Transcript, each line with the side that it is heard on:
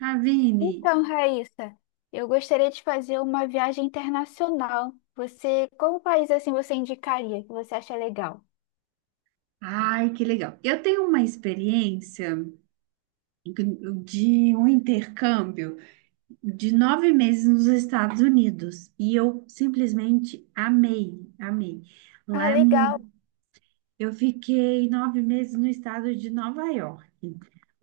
right: Ravine,
left: Então, Raíssa, eu gostaria de fazer uma viagem internacional. Você, qual país assim você indicaria que você acha legal?
right: ai, que legal. Eu tenho uma experiência de um intercâmbio de 9 meses nos Estados Unidos e eu simplesmente amei, amei. Lá
left: Ah,
right: é
left: legal.
right: mu- eu fiquei 9 meses no estado de Nova York.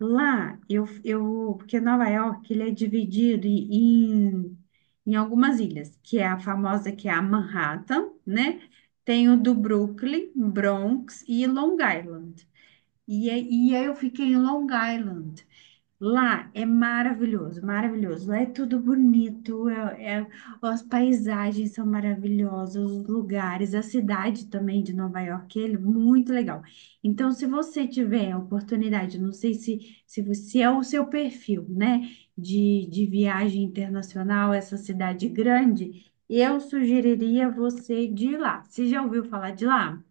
right: Lá eu porque Nova York ele é dividido em algumas ilhas, que é a famosa que é a Manhattan, né? Tem o do Brooklyn, Bronx e Long Island. E aí eu fiquei em Long Island. Lá é maravilhoso, maravilhoso. Lá é tudo bonito, as paisagens são maravilhosas, os lugares, a cidade também de Nova York, é muito legal. Então, se você tiver a oportunidade, não sei se, se, você, é o seu perfil, né, de viagem internacional, essa cidade grande, eu sugeriria você de ir lá. Você já ouviu falar de lá?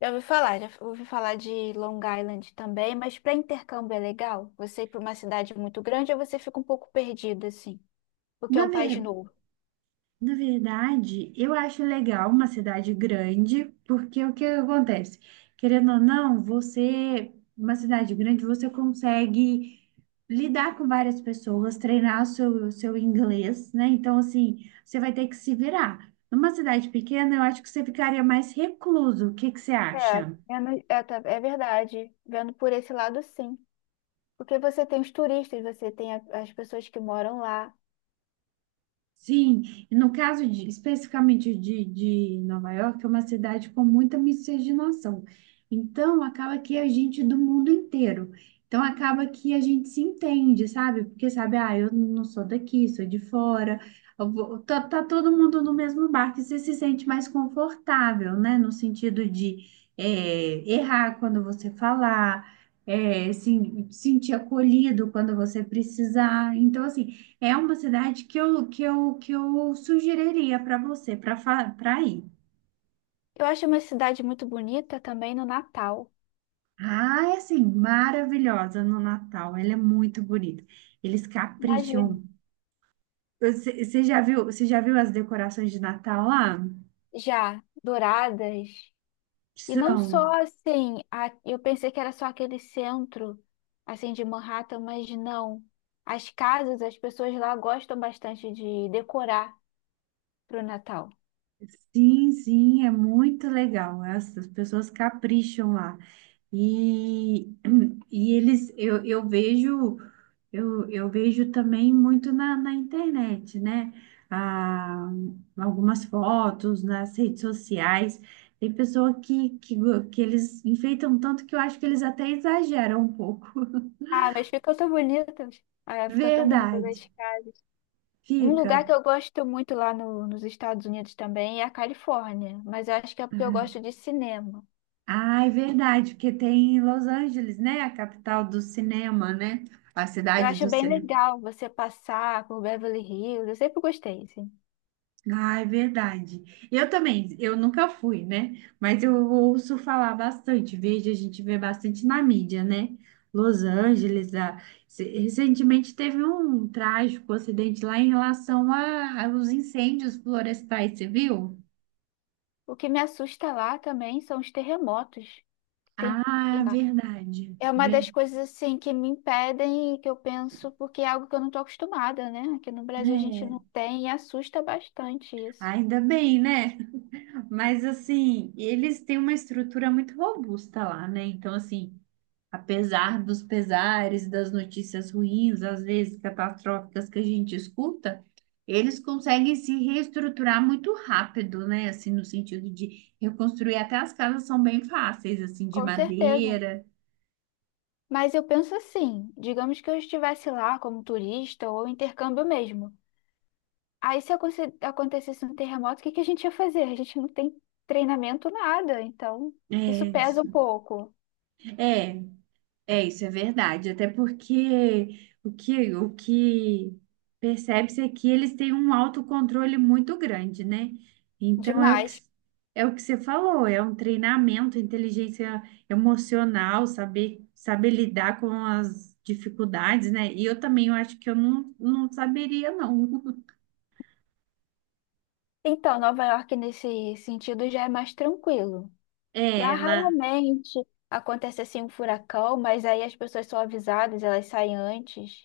left: Já ouvi falar de Long Island também, mas para intercâmbio é legal? Você ir para uma cidade muito grande ou você fica um pouco perdida assim, porque é
right: Na
left: um país
right: verdade.
left: novo?
right: Na verdade, eu acho legal uma cidade grande, porque o que acontece? Querendo ou não, você, uma cidade grande, você consegue lidar com várias pessoas, treinar o seu inglês, né? Então, assim, você vai ter que se virar. Numa cidade pequena, eu acho que você ficaria mais recluso. O que que você
left: É,
right: acha?
left: é verdade. Vendo por esse lado, sim. Porque você tem os turistas, você tem as pessoas que moram lá.
right: Sim, e no caso especificamente de Nova York, é uma cidade com muita miscigenação. Então, acaba que é gente do mundo inteiro. Então, acaba que a gente se entende, sabe? Porque, sabe, ah, eu não sou daqui, sou de fora. Tá, tá todo mundo no mesmo barco e você se sente mais confortável, né? No sentido de errar quando você falar, é, se, sentir acolhido quando você precisar. Então, assim, é uma cidade que eu sugeriria para você, para ir.
left: Eu acho uma cidade muito bonita também no Natal.
right: Ah, é assim, maravilhosa no Natal. Ela é muito bonita. Eles
left: Imagina.
right: capricham. Você já viu as decorações de Natal lá?
left: Já, douradas. E não
right: São.
left: só assim, eu pensei que era só aquele centro, assim, de Manhattan, mas não. As casas, as pessoas lá gostam bastante de decorar pro Natal.
right: Sim, sim, é muito legal. As pessoas capricham lá. E, eu vejo. Eu vejo também muito na internet, né? Ah, algumas fotos nas redes sociais. Tem pessoa que eles enfeitam tanto que eu acho que eles até exageram um pouco.
left: Ah, mas ficam tão bonitas. Ah, ficam tão bonitas as
right: Verdade.
left: casas. Um lugar
right: Fica.
left: que eu gosto muito lá nos Estados Unidos também é a Califórnia, mas eu acho que é porque eu
right: Uhum.
left: gosto de cinema.
right: Ah, é verdade, porque tem Los Angeles, né? A capital do cinema, né? A
left: Eu
right: cidade
left: acho
right: do
left: bem
right: cinema.
left: legal você passar por Beverly Hills, eu sempre gostei, assim.
right: Ah, é verdade. Eu também, eu nunca fui, né? Mas eu ouço falar bastante, vejo, a gente vê bastante na mídia, né? Los Angeles, a- se- recentemente teve um trágico acidente lá em aos incêndios florestais, você viu?
left: O que me assusta lá também são os terremotos que tem
right: Ah,
left: lá.
right: verdade.
left: É uma
right: Ver-
left: das coisas assim que me impedem e que eu penso, porque é algo que eu não estou acostumada, né? Aqui no Brasil a gente
right: É,
left: não tem e assusta bastante isso.
right: ainda bem, né? Mas assim, eles têm uma estrutura muito robusta lá, né? Então, assim. Apesar dos pesares, das notícias ruins, às vezes catastróficas que a gente escuta, eles conseguem se reestruturar muito rápido, né? Assim, no sentido de reconstruir até as casas são bem fáceis, assim, de
left: Com certeza.
right: madeira.
left: Mas eu penso assim, digamos que eu estivesse lá como turista ou intercâmbio mesmo. Aí se acontecesse um terremoto, o que que a gente ia fazer? A gente não tem treinamento nada, então
right: É
left: isso pesa um
right: isso.
left: pouco
right: É, É, isso é verdade. Até porque o que percebe-se é que eles têm um autocontrole muito grande, né? Então é o que,
left: demais.
right: é o que você falou, é um treinamento, inteligência emocional, saber lidar com as dificuldades, né? E eu também eu acho que eu não, não saberia, não.
left: Então, Nova York nesse sentido já é mais tranquilo. Lá
right: É, lá,
left: raramente acontece assim um furacão, mas aí as pessoas são avisadas, elas saem antes.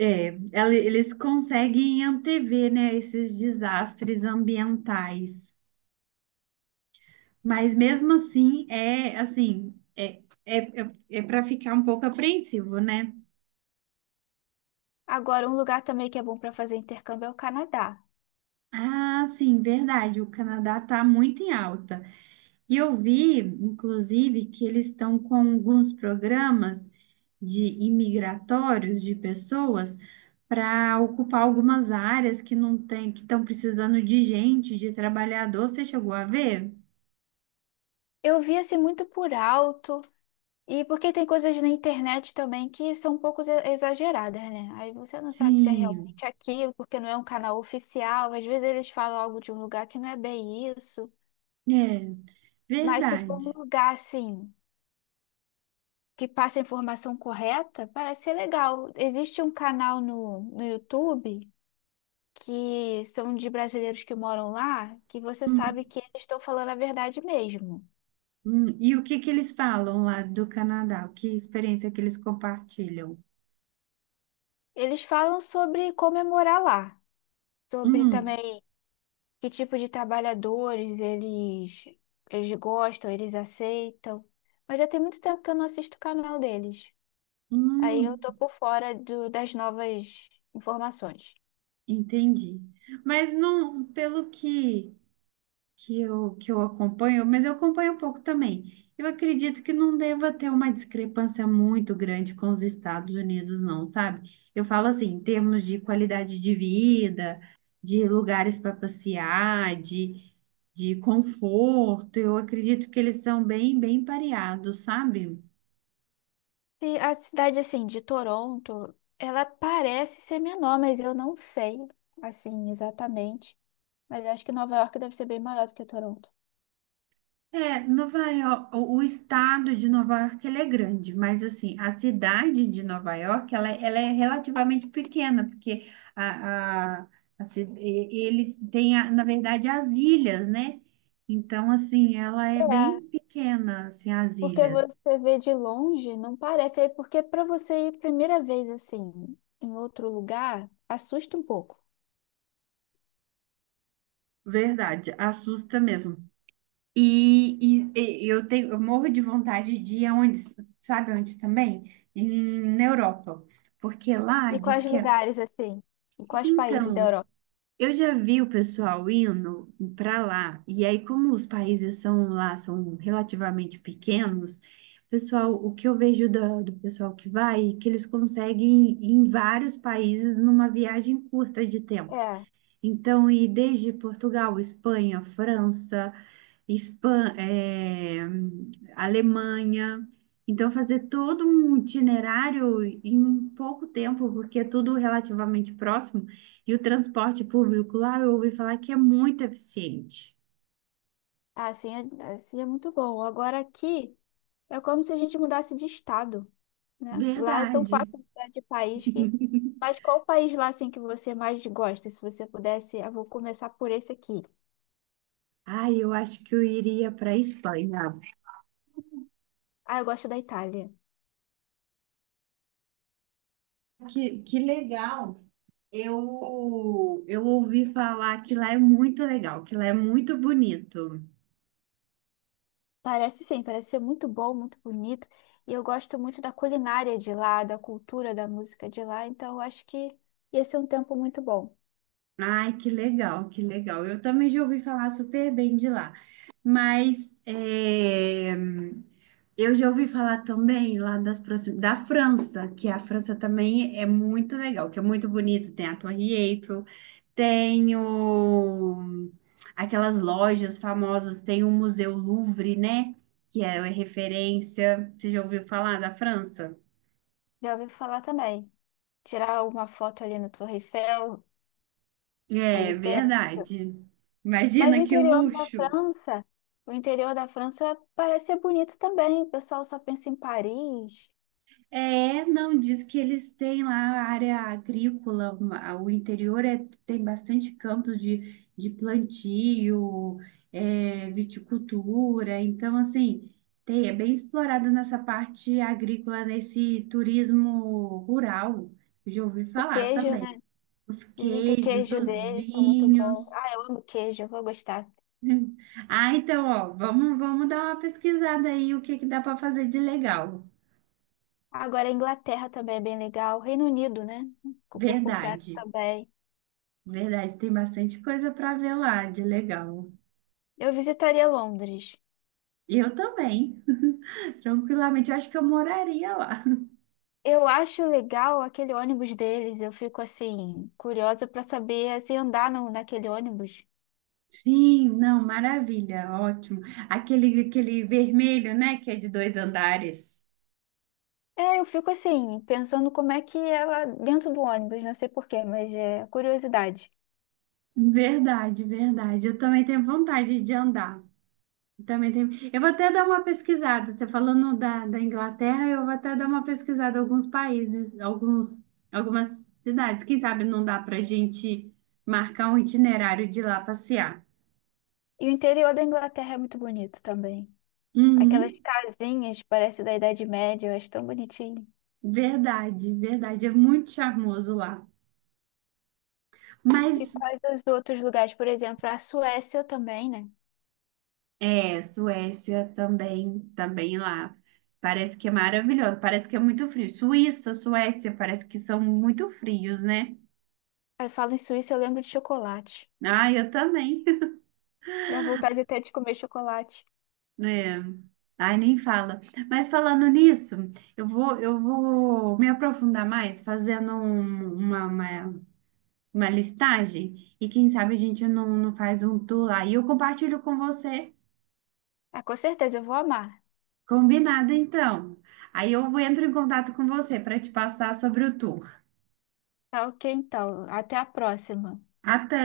right: eles conseguem antever, né, esses desastres ambientais. Mas mesmo assim, é assim, é para ficar um pouco apreensivo, né?
left: Agora, um lugar também que é bom para fazer intercâmbio é o Canadá.
right: Ah, sim, verdade, o Canadá está muito em alta. E eu vi, inclusive, que eles estão com alguns programas de imigratórios de pessoas para ocupar algumas áreas que não tem, que estão precisando de gente, de trabalhador. Você chegou a ver?
left: Eu vi assim muito por alto, e porque tem coisas na internet também que são um pouco exageradas, né? Aí você não sabe se é
right: Sim,
left: realmente aquilo, porque não é um canal oficial. Às vezes eles falam algo de um lugar que não é bem isso.
right: é
left: Mas se for um
right: verdade.
left: lugar assim. Que passa a informação correta, parece ser legal. Existe um canal no YouTube que são de brasileiros que moram lá, que você sabe que eles estão falando a verdade mesmo.
right: E o que que eles falam lá do Canadá? Que experiência que eles compartilham?
left: Eles falam sobre como é morar lá, sobre
right: Hum,
left: também que tipo de trabalhadores eles, eles gostam, eles aceitam. Mas já tem muito tempo que eu não assisto o canal deles. Aí eu
right: hum,
left: tô por fora das novas informações.
right: entendi. Mas não, pelo que eu acompanho, mas eu acompanho um pouco também. Eu acredito que não deva ter uma discrepância muito grande com os Estados Unidos, não, sabe? Eu falo assim, em termos de qualidade de vida, de lugares para passear, de conforto, eu acredito que eles são bem, bem pareados, sabe?
left: E a cidade, assim, de Toronto, ela parece ser menor, mas eu não sei, assim, exatamente. Mas acho que Nova York deve ser bem maior do que Toronto.
right: É, Nova York, o estado de Nova York ele é grande, mas assim, a cidade de Nova York ela é relativamente pequena, porque a, a, eles têm, a- na verdade, as ilhas, né? Então, assim, ela é bem
left: É,
right: pequena, assim, as
left: porque
right: ilhas.
left: você vê de longe, não parece. É. Porque para você ir primeira vez, assim, em outro lugar, assusta um pouco.
right: Verdade, assusta mesmo. E eu tenho, eu morro de vontade de ir aonde, sabe onde também? Na Europa, porque lá
left: E
right: diz
left: quais
right: que é.
left: lugares, assim? E quais países da
right: Então.
left: Europa?
right: Eu já vi o pessoal indo para lá, e aí, como os países são lá, são relativamente pequenos, pessoal, o que eu vejo pessoal que vai é que eles conseguem ir em vários países numa viagem curta de tempo.
left: É,
right: Então, ir desde Portugal, Espanha, França, Espan- eh, Alemanha. Então, fazer todo um itinerário em pouco tempo, porque é tudo relativamente próximo, e o transporte público lá eu ouvi falar que é muito eficiente.
left: assim, assim é muito bom. Agora aqui. É como se a gente mudasse de estado, né? Lá é tão
right: Verdade.
left: fácil mudar de país que. Mas qual país lá assim que você mais gosta? Se você pudesse, eu vou começar por esse aqui.
right: Ai, eu acho que eu iria para a Espanha.
left: Ah, eu gosto da Itália.
right: Que legal. Eu ouvi falar que lá é muito legal, que lá é muito bonito.
left: Parece sim, parece ser muito bom, muito bonito. E eu gosto muito da culinária de lá, da cultura, da música de lá. Então eu acho que ia ser um tempo muito bom.
right: Ai, que legal, que legal. Eu também já ouvi falar super bem de lá. Mas é, eu já ouvi falar também lá da França, que a França também é muito legal, que é muito bonito. Tem a Torre Eiffel, tem o- aquelas lojas famosas, tem o Museu Louvre, né? Que é referência. Você já ouviu falar da França?
left: Já ouvi falar também. Tirar uma foto ali na Torre Eiffel,
right: É
left: ali.
right: verdade.
left: Mas o
right: Imagina que
left: interior da
right: luxo.
left: França, o interior da França parece ser bonito também. O pessoal só pensa em Paris.
right: É, não, diz que eles têm lá a área agrícola, o interior tem bastante campos de plantio, é, viticultura, então, assim, é bem explorada nessa parte agrícola, nesse turismo rural, eu já ouvi
left: O
right: falar
left: queijo,
right: também,
left: né?
right: os
left: Dizem que o
right: queijos,
left: queijo
right: os
left: deles está muito bom.
right: vinhos.
left: Ah, eu amo queijo, eu vou gostar.
right: Ah, então, ó, vamos, vamos dar uma pesquisada aí, o que que dá para fazer de legal,
left: Agora, a Inglaterra também é bem legal. Reino Unido, né? Por completo
right: verdade.
left: também.
right: Verdade, tem bastante coisa para ver lá de legal.
left: Eu visitaria Londres.
right: E eu também, tranquilamente. Eu acho que eu moraria lá.
left: Eu acho legal aquele ônibus deles. Eu fico assim, curiosa para saber se andar no, naquele ônibus.
right: Sim, não, maravilha, ótimo. Aquele, aquele vermelho, né, que é de dois andares.
left: É, eu fico assim, pensando como é que é lá dentro do ônibus, não sei porquê, mas é curiosidade.
right: Verdade, verdade. Eu também tenho vontade de andar. Eu Também tenho. Eu vou até dar uma pesquisada. Você falando da Inglaterra, eu vou até dar uma pesquisada em alguns países, alguns, algumas cidades. Quem sabe não dá para a gente marcar um itinerário de ir lá passear.
left: E o interior da Inglaterra é muito bonito também. Aquelas
right: Uhum,
left: casinhas, parece da Idade Média, eu acho tão bonitinho.
right: verdade, verdade. É muito charmoso lá.
left: E
right: Mas
left: quais os outros lugares, por exemplo, a Suécia também, né?
right: é, Suécia também, também lá. Parece que é maravilhoso, parece que é muito frio. Suíça, Suécia, parece que são muito frios, né?
left: Aí falo em Suíça, eu lembro de chocolate.
right: Ah, eu também.
left: Dá vontade até de comer chocolate.
right: É. Ai, nem fala. Mas falando nisso, eu vou me aprofundar mais fazendo uma listagem e quem sabe a gente não faz um tour lá. E eu compartilho com você.
left: Ah, com certeza, eu vou amar.
right: Combinado, então. Aí eu entro em contato com você para te passar sobre o tour.
left: Tá, ok, então. Até a próxima.
right: Até!